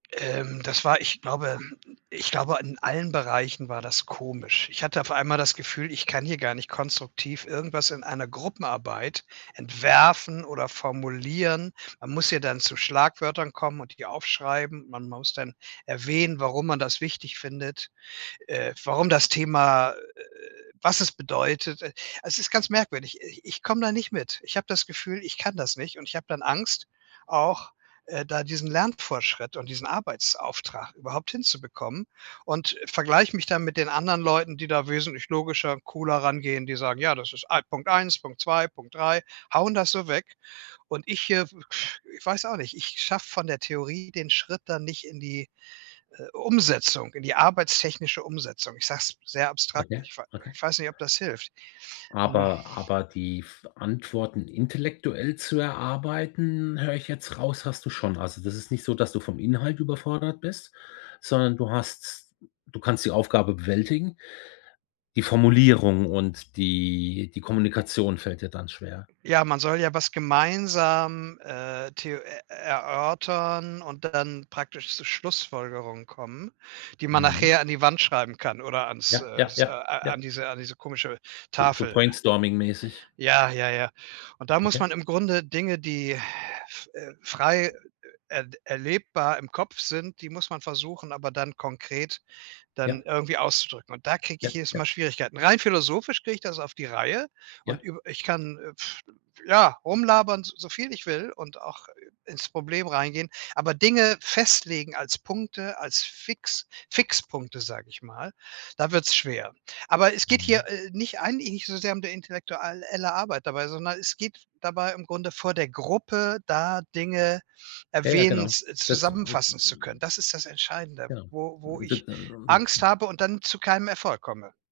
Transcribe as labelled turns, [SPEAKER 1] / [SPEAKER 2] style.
[SPEAKER 1] Ähm, das war, ich glaube ich glaube, in allen Bereichen war das komisch. Ich hatte auf einmal das Gefühl, ich kann hier gar nicht konstruktiv irgendwas in einer Gruppenarbeit entwerfen oder formulieren. Man muss ja dann zu Schlagwörtern kommen und die ja aufschreiben. Man muss dann erwähnen, warum man das wichtig findet. Äh, warum das Thema äh, was es bedeutet. E es ist ganz merkwürdig. Ich ich komme da nicht mit. Ich habe das Gefühl, ich kann das nicht, und ich habe dann Angst auch, äh, da diesen Lernfortschritt und diesen Arbeitsauftrag überhaupt hinzubekommen und vergleiche mich dann mit den anderen Leuten, die da wesentlich logischer und cooler rangehen, die sagen: „Ja das ist Punkt 1, Punkt 2, Punkt 3“ hauen das so weg und ich hier ich weiß auch nicht, ich schaffe von der Theorie den Schritt dann nicht in die, äh, Umsetzung, in die arbeitstechnische Umsetzung. Ich sage es sehr abstrakt,
[SPEAKER 2] Okay,
[SPEAKER 1] ich wei
[SPEAKER 2] okay.
[SPEAKER 1] ich weiß nicht, ob das hilft. Hm.
[SPEAKER 2] Aber aber die f Antworten intellektuell zu erarbeiten, höre ich jetzt raus, hast du schon. Also, das ist nicht so, dass du vom Inhalt überfordert bist, sondern du hast du kannst die Aufgabe bewältigen. Die Formulierung und die die Kommunikation fällt dir dann schwer.
[SPEAKER 1] Ja, man soll ja was gemeinsam, äh, theo äh, erörtern und dann praktisch zu Schlussfolgerungen kommen, die man
[SPEAKER 2] Mhm.
[SPEAKER 1] nachher an die Wand schreiben kann oder ans
[SPEAKER 2] Ja,
[SPEAKER 1] äh,
[SPEAKER 2] ja,
[SPEAKER 1] s äh,
[SPEAKER 2] ja, ja.
[SPEAKER 1] an diese an diese komische
[SPEAKER 2] So so
[SPEAKER 1] Tafel.
[SPEAKER 2] Brainstorming mäßig.
[SPEAKER 1] Ja, ja, ja. Und da muss
[SPEAKER 2] Okay.
[SPEAKER 1] man im Grunde Dinge die, äh, frei er erlebbar im Kopf sind die muss man versuchen aber dann konkret
[SPEAKER 2] Ja.
[SPEAKER 1] dann irgendwie auszudrücken. Und da kriege
[SPEAKER 2] Ja,
[SPEAKER 1] ich jedes Mal
[SPEAKER 2] ja.
[SPEAKER 1] Schwierigkeiten. Rein philosophisch kriege ich das auf die Reihe
[SPEAKER 2] Ja.
[SPEAKER 1] und üb ich kann, ja, rumlabern so viel ich will und auch ins Problem reingehen, aber Dinge festlegen als Punkte, als Fix Fixpunkte, sage ich mal, da wird's schwer. Aber es geht hier,
[SPEAKER 2] [unintelligible]
[SPEAKER 1] äh, nicht eigentlich nicht so sehr um die intellektual elle Arbeit dabei, sondern es geht dabei im Grunde vor der Gruppe, da Dinge
[SPEAKER 2] Jaja, genau.
[SPEAKER 1] erwähnens
[SPEAKER 2] Dazu
[SPEAKER 1] zusammenfassen zu können.
[SPEAKER 2] [unintelligible]
[SPEAKER 1] Das ist das Entscheidende,
[SPEAKER 2] Genau.
[SPEAKER 1] wo wo
[SPEAKER 2] D
[SPEAKER 1] ich Angst
[SPEAKER 2] [unintelligible]
[SPEAKER 1] habe und dann zu keinem Erfolg komme.